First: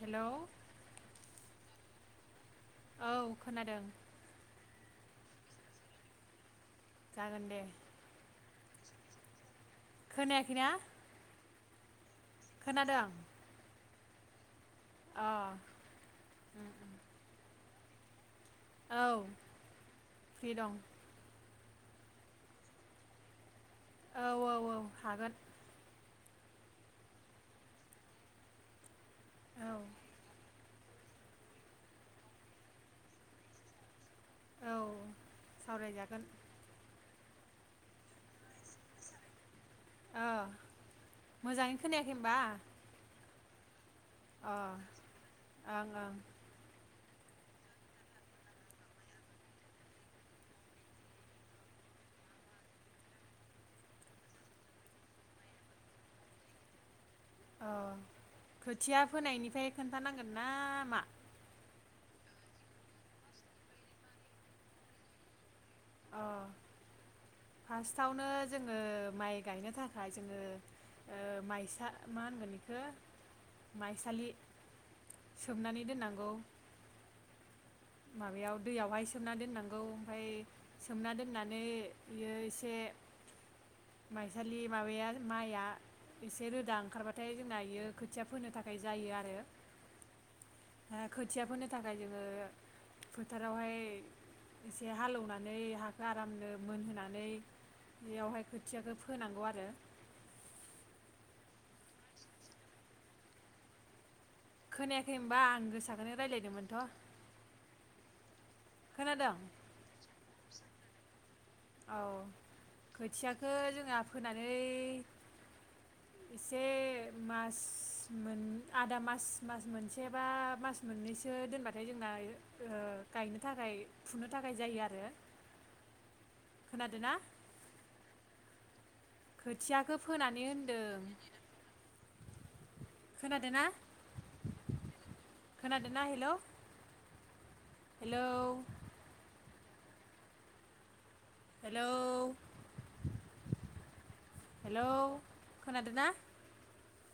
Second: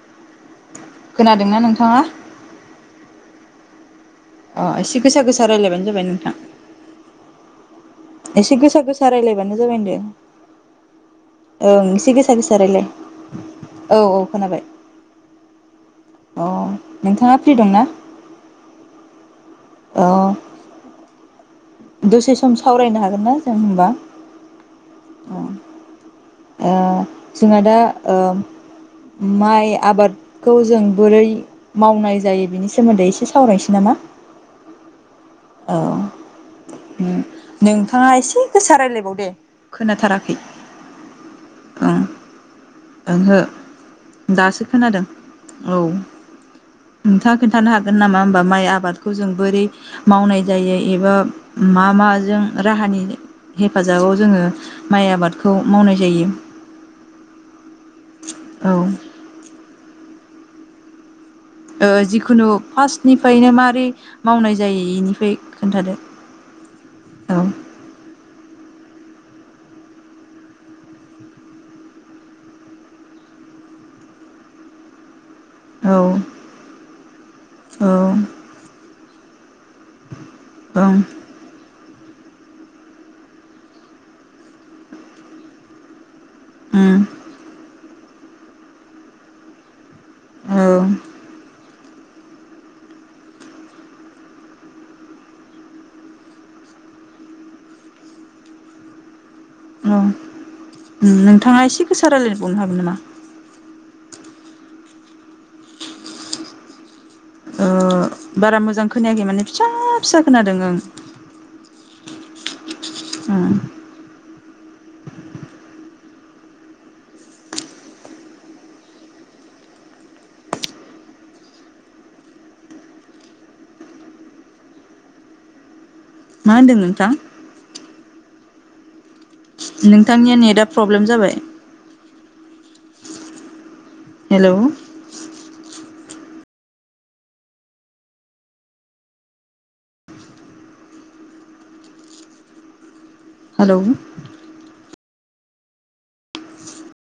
Hello खोनादोंना नोंथाङा? औ खोनादों अ एसे गोसा गोसा रायलायबानो जाबाय नोंथां जागोन दे एसे गोसा गोसा रायलायबानो जाबाय होनदो खोनायाखैना? ओं एसे गोस सा गोसा रायलाय औ औ खोनाबाय अ अ नोंथाङा फ्रि दंना? औ अ फ्रि दं दसे सम सावरायनो हागोन ना? दं होनबा औ औ औ हागोन ओ जोंहा दा ओ औ माइ आबादखौ जों बोरै मावनाय जायो बिनि सोमोन्दै एसे सावरायनोसै नामा औ औ सावरायजागोन उम नोंथाङा एसे गोसा रायलायबाव दे ओ खोनाथाराखै मोजाङै ओं खोनायाखै होनबा ओंहो दासो खोनादों औ ओं ओं नोंथाङा खोन्थानो हागोन नामा होमबा माइ आबादखौ जों बोरै मावनाय जायो एबा मा माजों राहानि हेफाजाबाव जोङो माइ आबादखौ मावनाय जायो। अ औ खोथिया फोनायनिफ्राय खोन्थानांगोन ना मा? ओ जिखुनु फार्स्टनिफ्रायनो मारै मावनाय जायो एनिफ्राय खोन्थादो अ औ फार्स्टआवनो जोङो माइ गायनो थाखाय जोङो ओ माइसा मा होनगोन बेखौ माइसालि सोमनानै औ दोननांगौ। औ माबायाव दैयावहाय सोबना दोननां गौ ओमफ्राय ओं सोमना दोननानै बियो एसे माइसालि माबाया माइआ एसे रोदा उम ओंखारबाथाय जोंना इयो खोथिया फोनो थाखाय जायो आरो। औ हा खोथिया फोनो थाखाय जोङो फोथारावहाय एसे हालेवनानै हाखौ आरामनो मोनहोनानै बेयावहाय खोथियाखौ फोनांगौ आ औ ओम नों थाङा एसे गोसा रायलायबावनो हागोन नामा? खोनायाखै होनबा आं गोसाखौनो रायलायदोंमोनथ' ओ बारा मोजां खोनायाखै माने फिसा फिसा खोनादों ओं औ खोथियाखौ ओं जोंहा फोनानै एसे मास मोन आदा मास मास मोनसे बा मास मोननैसो दोनबाथाय जोंना ओ गायनो थाखाय फुनो थाखाय जायो आरो। मा होनदों खोनादोंना नोंथां? खोथियाखौ नोंथांनिया फोनानै नेटआ प्रब्लेम होनदों जाबाय खोनादों ना हेलौ खोनादों ना hello hello hello hello hello खोनादोंना? [unintelligible]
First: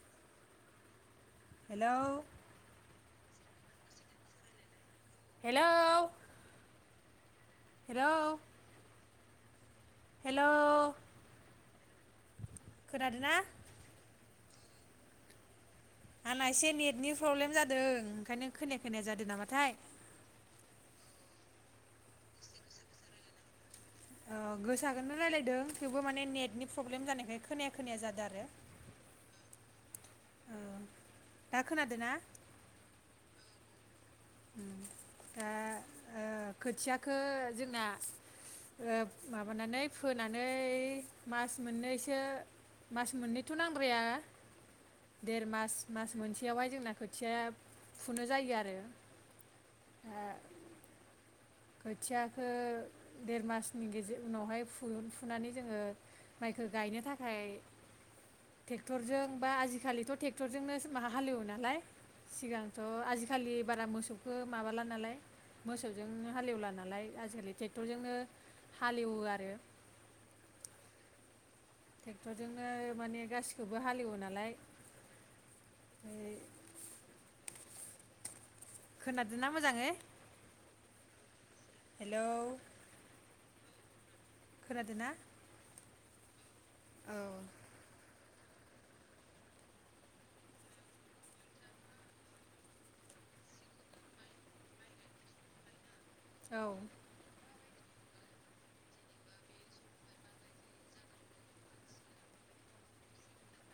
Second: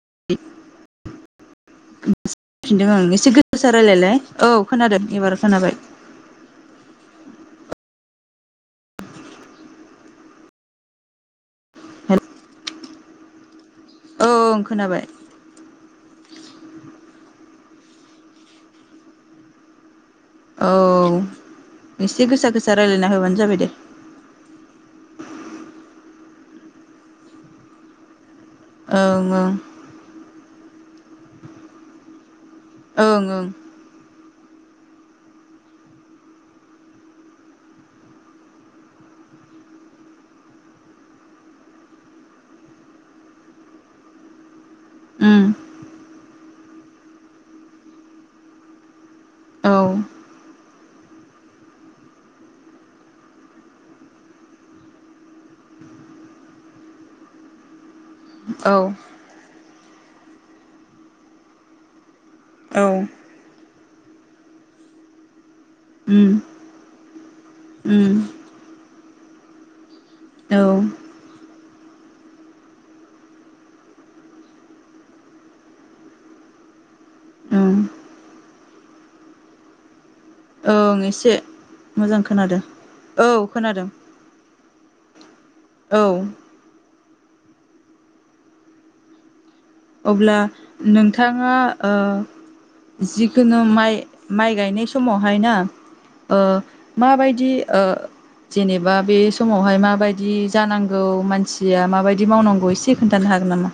हेलौ [unintelligible] इसे गोसा रायलायलाय औ खोनादों एबार हेलौ खोनाबाय हेलौ हेलौ [unintelligible] खोनादों ना? ओं खोनाबाय आंना एसे नेटनि प्रब्लेम जादों ओंखायनो खोनाया खोनाया जादों नामाथाय औ एसे गोसा गोसा रायज्लायना होबानो जाबाय दे। ओ गोसाखोनो रायज्लायदों थेवबो माने नेटनि प्रब्लेम जानायखाय खोनाया खोनाया जादों आरो। ओं ओं औ दा खोनादों ना? ओं ओं ओम दा ओ खोथियाखौ जोंना ओ माबानानै फोनानै मास मोननैसो मास मोननैथ' नांद्राया ओं देर उम मास मास मोनसेयावहाय जोंना खोथियाया फुनो जायो आरो। औ खोथियाखौ देर मासनि गेजेर उनावहाय फु-फुनानै जोङो माइखो गायनो थाखाय औ ट्रेक्टरजों बा आजिखालि ट्रेक्टरजोंनो मा हालेवो नालाय। सिगांथ औ आजिखालि बारा मोसौखौ माबाला नालाय मोसौजोंनो उम हालेवला नालाय आजिखालि उम ट्रेक्टरजोंनो हालेवो आरो। औ ट्रेक्टरजोंनो माने गासिखौबो हालेवो नालाय ओफ्राय। ओं खोनादोंना मोजाङै? ओं एसे मोजां हेलौ खोनादों औ खोनादों। खोनादों ना? औ अब्ला नोंथाङा ओ जिखुनु माइ माइ गायनाय समावहाय ना ओ माबायदि जेनेबा बे समावहाय माबायदि जानांगौ मानसिया माबायदि मावनांगौ एसे खोन्थानो हागोन नामा?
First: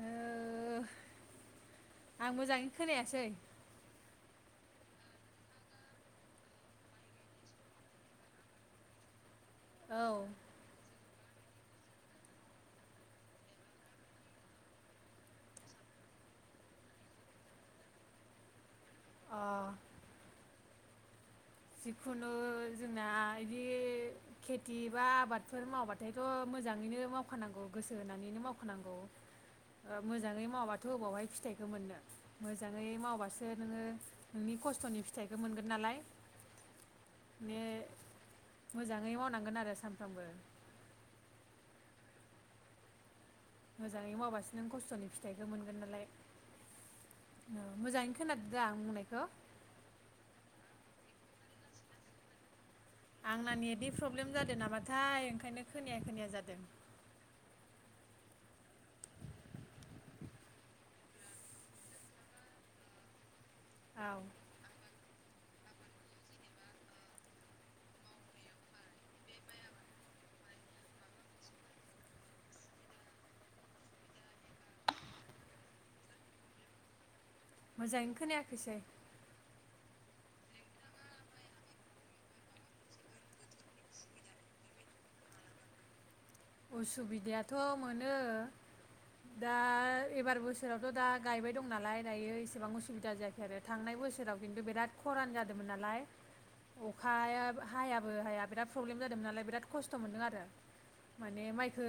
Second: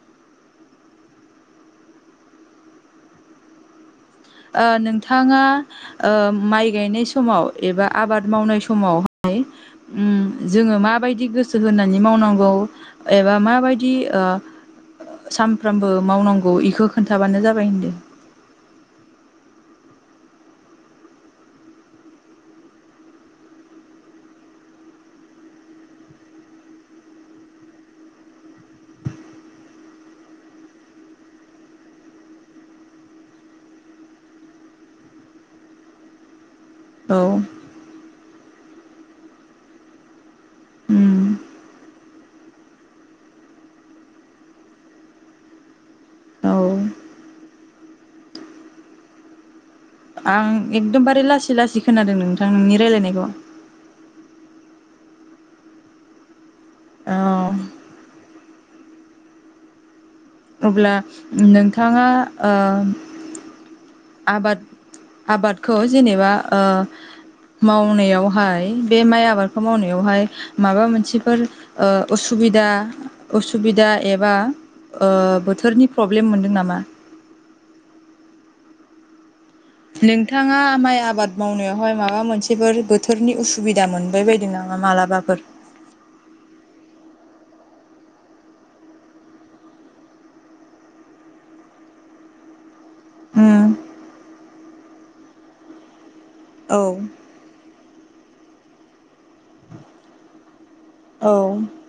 आं आं मोजाङैनो खोनायासै। नोंथाङा ओ माइ गायनाय समाव एबा आबाद मावनाय समाव औ जो मा बायदि दि गोसो होनानै मावनांगौ एबा माबायदि ओ सानफ्रामबो मावनांगौ बेखौ खोन्थाबानो जाबाय होनदों। अ जिखुनु जोंना बिदि खेथि बा आबादफोर मावबाथायथ मोजाङैनो मावखानांगौ गोसो होनानैनो मावखानांगौ मोजाङै मावाबाथ अबावहाय फिथाइखौ मोननो मोजाङै मावबासो नोङो नोंनि खस्थनि फिथाइखौ मोनगोन नालाय। औ ने मोजाङै मावनांगोन आरो सानफ्रामबो उम मोजाङै मावबासो नों खस्थनि फिथाइखौ मोनगोन नालाय औ मोजाङैनो खोनादो दा आं बुंनायखौ। आं एकदमबारे लासै लासै खोनादों नोंथां नोंनि रायलायनायखौ आंना नेटनि प्रब्लेम जादों नामाथाय ओंखायनो खोनाया खोनाया जादों। औ अब्ला नोंथाङा ओ औ आबाद आबादखौ जेनेबा मावनायावहाय बे माइ आबादखौ मावनायावहाय माबा मोनसेफोर उसुबिदा उसुबिदा एबा ओ बोथोरनि प्रब्लेम मोनदों नामा? मोजाङैनो खोनायाखैसै नोंथाङा माइ आबाद मावनायावहाय माबा मोनसेफोर बोथोरनि उसुबिदा मोनबाय बायदों नामा मालाबाफोर। उसुबिदायाथ' मोनो दा एबार बोसोरावथ' दा गायबाय दं नालाय दायो एसेबां उसुबिदा सुबिदा जायाखै आरो उम थांनाय बोसोराव खिन्थु बिराद खरान जादोंमोन नालाय। औ अखाया हायाबो हाया बिराद प्रब्लेम जादोंमोन नालाय बिराद खस्थ' मोनदों आरो। औ माने माइखो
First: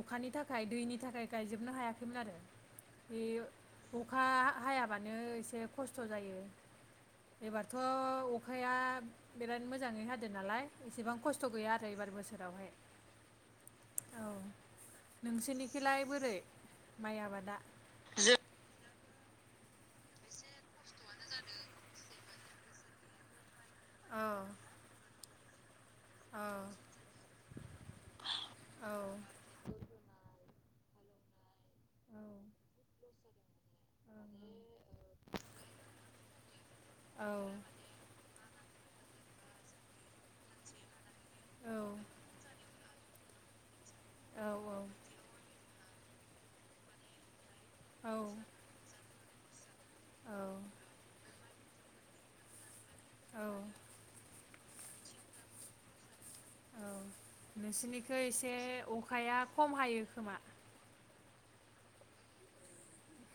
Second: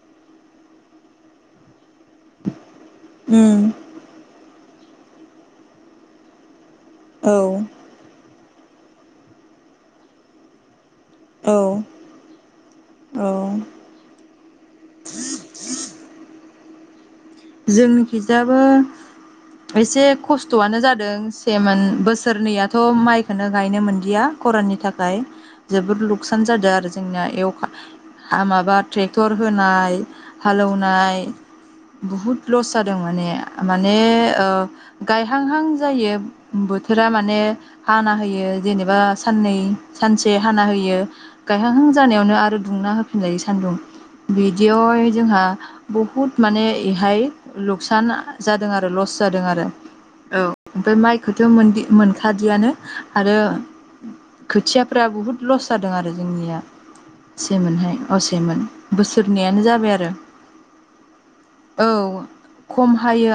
अखानि थाखाय दैनि थाखाय गायजोबनो हायाखैमोन आरो। बे उम अखा हायाबानो एसे खस्थ' जायो। औ एबारथ' अख अखाया बिराद मोजाङै हादों नालाय। एसेबां खस्थ' औ गैया आरो एबार बोसोरावहाय। औ नोंसोरनिखिलाय बोरै माइ आबाद जोंनि खिजाबो एसे खस्थ'आनो जादों सेमोन बोसोरनैयाथ' माइखौनो गायनो मोनदिया खराननि थाखाय। जोबोद लुखसान जादों आरो जोंनाया एवखा माबा ट्रेक्टर होनाय हालोव नाय बुहुद लस जादों माने। माने ओ गायहांहां जायो बोथोरा माने हाना होयो। जेनेबा साननै सानसे हाना होयो। गायहां हां जानायावनो आरो दुंना हो होनजायो सान्दुं बिदियावहाय जोंहा बहुद माने एहाय लुकसान जादों आरो लस जादों आरो औ ओमफ्राय माइखौ मोनखादियानो। आरो खोथियाफ्रा बुहुद लस जादों आरो। जोंनिया सेमोनहाय नोंसिनिखौ एसे असेमोन अखाया बोसोरनैयानो खम जाबाय हायो आरो। खोमा औ खम हायो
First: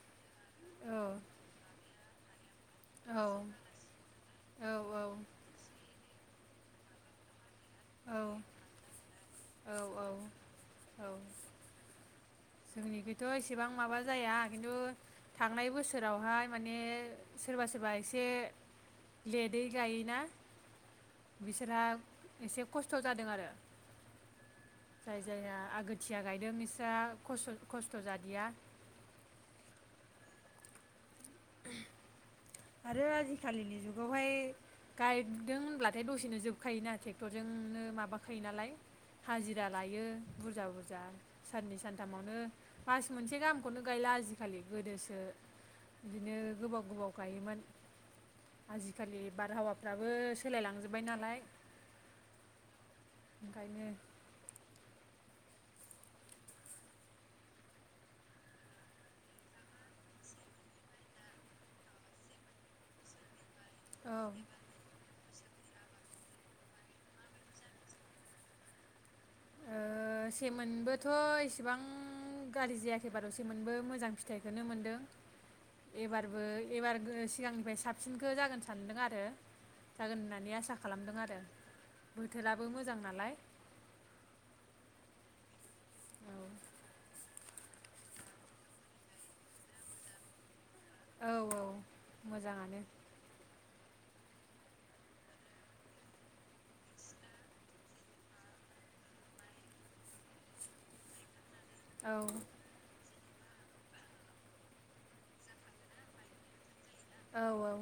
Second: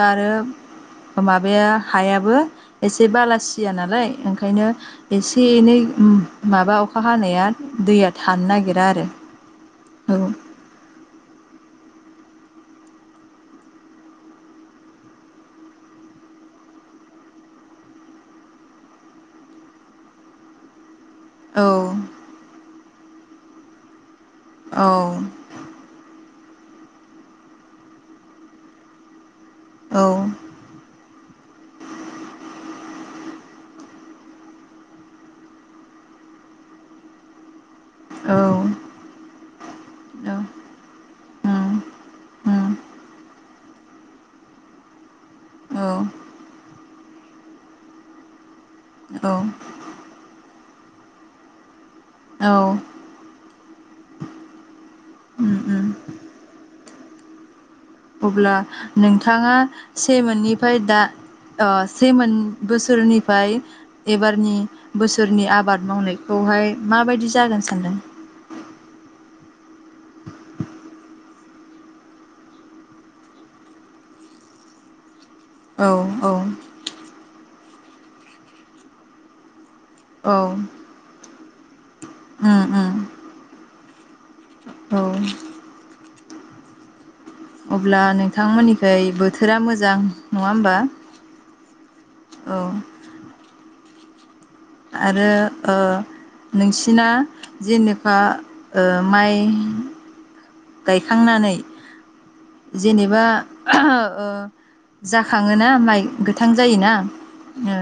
औ आरो माबाया हायाबो एसे औ बालासिया नालाय ओंखायनो औ एसे एनै उम माबा अखा हानाया दैया औ थानो नागिरा आरो। औ औ जोंनिखैथ' इसेबां माबा जाया खिन्थु थांनाय बोसोरावहाय माने सोरबा सोरबा एसे लेटै गायोना औ बिसोरहा खस्थ' जादों आरो। औ जाय जायना आगोथिया गायदों बिस्रा खस खस्थ' जादिया औ आरो आजिखालिनि जुगावहाय गायदों होनब्लाथाय दसेनो जोबखायोना टेक्टरजों उम नो औ माबाखायो नालाय हाजिरा लायो बुरजा बुरजा साननै सानथामावनो मास मोनसे गाहाम खौनो गायला आजिखालि गोदोसो औ इदिनो गोबाव गोबाव गायोमोन आजिखालि औ औ बारहावाफ्राबो सोलायलांजोब बाय नालाय औ ओंखायनो उम उम अब्ला नोंथाङा सेमोननिफ्राय दा ओ सेमोन बोसोरनिफ्राय औ एबारनि बोसो सोरनि आबाद मावनायखौहाय माबायदि जागोन सानदों ओ सेमोनबोथ' इसेबां गारजि जायाखै बारु सेमोनबो मोजां फिथाइखोनो मोनदों औ औ एबारबो एबारगो सिगांनिफ्राय साबसिनखो जागोन सानदों आरो जागोन औ होननानै आसा खालामदों आरो बोथोराबो उम उम मोजां नालाय औ औ अब्ला नोंथांमोननिफ्राय बोथोरा मोजां नङा होमबा औ औ औ मोजाङानो आरो ओ नोंसिना जेनेबा ओ माइ गायखांनानै औ जेनेबा ओ जाखाङोना माइ गोथां जायोना औ ओ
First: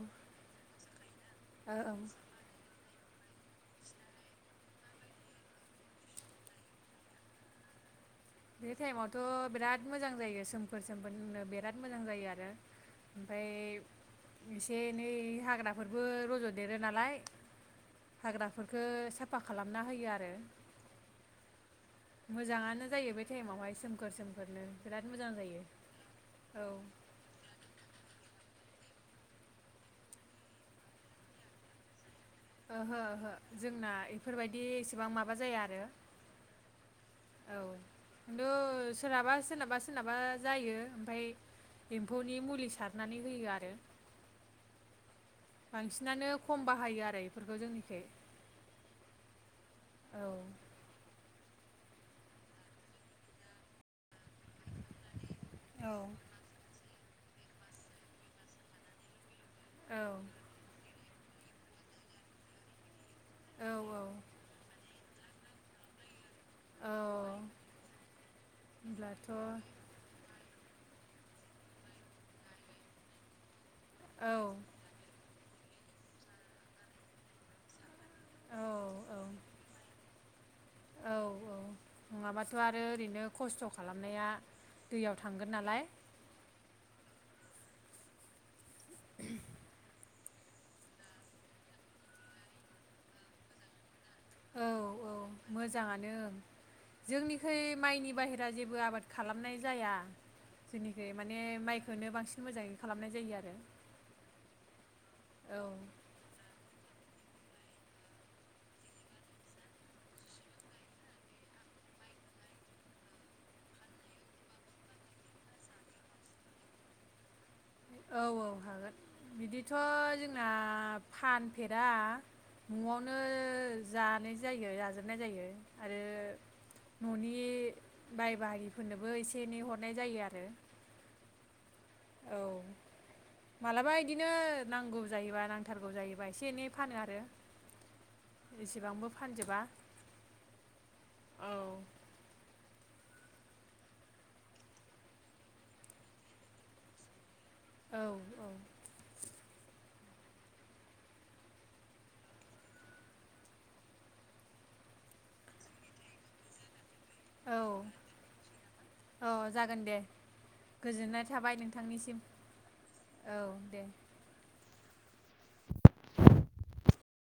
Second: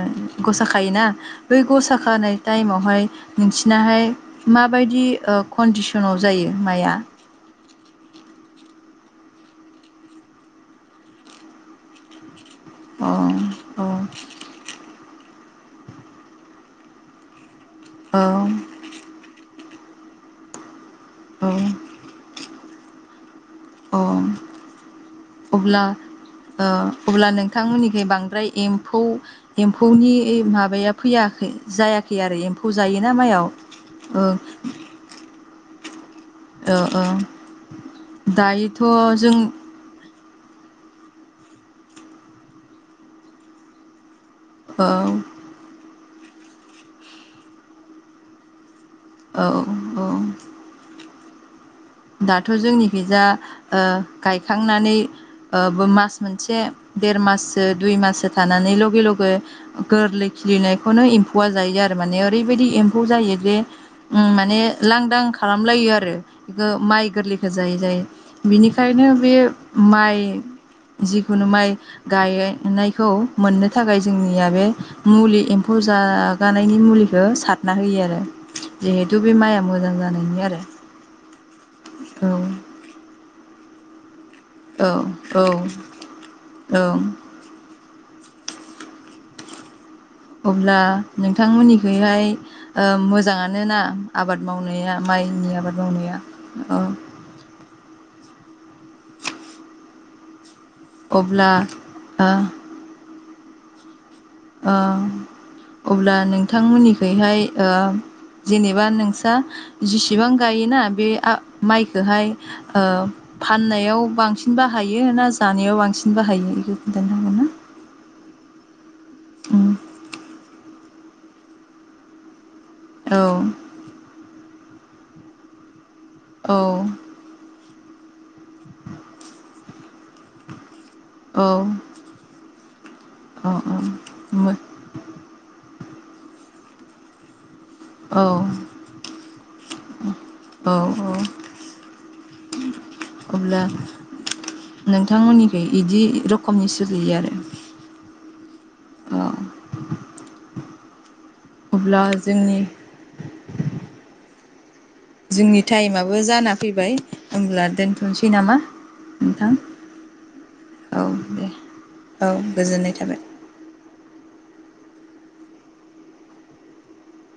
गसा खायोना बै औ औ गसा खानाय टाइमावहाय नोंसिनाहाय माबायदि ओ कन्डिसनाव जायो माया बे टाइमावथ' बिराद मोजां जायो सोमखोर सोमखोरनो बिराद मोजां जायो आरो अ ओमफफ्राय औ इसे एनै हाग्राफोरबो रज'देरो नालाय औ हाग्राफोरखौ साफा खालामना होयो आरो औ मोजाङानो जायो बे टाइमावहाय अ सोमखोर सोमखोरनो बिराद मोजां जायो अब्ला ओ औ अब्ला नोंथांमोननिखै बांद्राय एम फौ एम्फौनि माबाया फैयाखै जायाखै आरो एम्फौ ओहो जायोना ओहो माइयाव जोंना ओ इफोरबायदि एसेबां माबा जाया आरो ओ ओ औ खिन्थु दायोथ' सोराबा जों सोरनाबा सोरनाबा जायो ओमफ्राय एम्फौनि मुलि सारनानै होयो आरो औ बांसिनानो खम बाहायो आरो एफोरखौ जोंनिखै औ औ दाथ' जोंनि खैजा ओ गायखांनानै ओ बो औ मास मोनसे देर माससो दुइ माससो थानानै लगे लगे औ गोरलै खिलिनायखौनो एम गवार जायो आरो माने ओरैबायदि एम्फौ जायो जे औ उम माने लांदां खालामलायो आरो गो औ माइ गोरलैखो जायै जायै बिनिखायनो होनब्लाथ' बे औ माइ जिखुनु माइ गायनायखौ मोननो थाखाय औ जोंनिया बे मुलि एमफ फौ जागानायनि मुलिखौ सारना होयो आरो जिहेथु औ बे माइआ मोजां जानायनि आरो औ औ औ नङाबाथ' आरो ओरैनो नो खस्थ' खालामनाया दैयाव थांगोन औ नालाय औ औ [unintelligible] अब्ला नोंथांमोननिखौहाय मोजाङान ना आबाद औ मावनाया औ माइनि आबाद मोजाङानो मावनाया बायेरा जेबो आबाद खालामनाय जाया जोंनिखै माने अब्ला माइखौनो ओ बांसिन मोजाङै खालामनाय जायो आरो [unintelligible] ओ औ अब्ला नोंथांमोननि बेहाय ओ जेनेबा नोंसा जेसेबां गायोना बे मा माइखौ हाय ओ फाननायाव बांसिन बाहायो ना जानायाव बांसिन बाहायो बेखौ खिन्थानो हागौ ना औ औ हागोन उम बिदिथ' जोंना फानफेरा न'आवनो औ जानाय जायो जाजोबनाय जायो आरो औ न'नि बाय बाहागिफोरनोबो एसे एनै हरनाय जायो आरो औ औ मालाबा बिदिनो औ नांगौ जायोबा नांथारगौ जायोबा एसे एनै फानो आरो औ एसेबांबो फानजोबा औ अब्ला नोंथांमोननिखि बिदि रोखमनि सुजियो आरो औ औ औ अब्ला जोंनि जोंनि टाइमाबो जाना फैबाय औ होनब्ला दोनथ'निसै नामा औ नोंथां जागोन दे औ गोजोननाय दे थाबाय नों थांनिसिम औ गोजोननाय थाबाय औ दे [inaudible]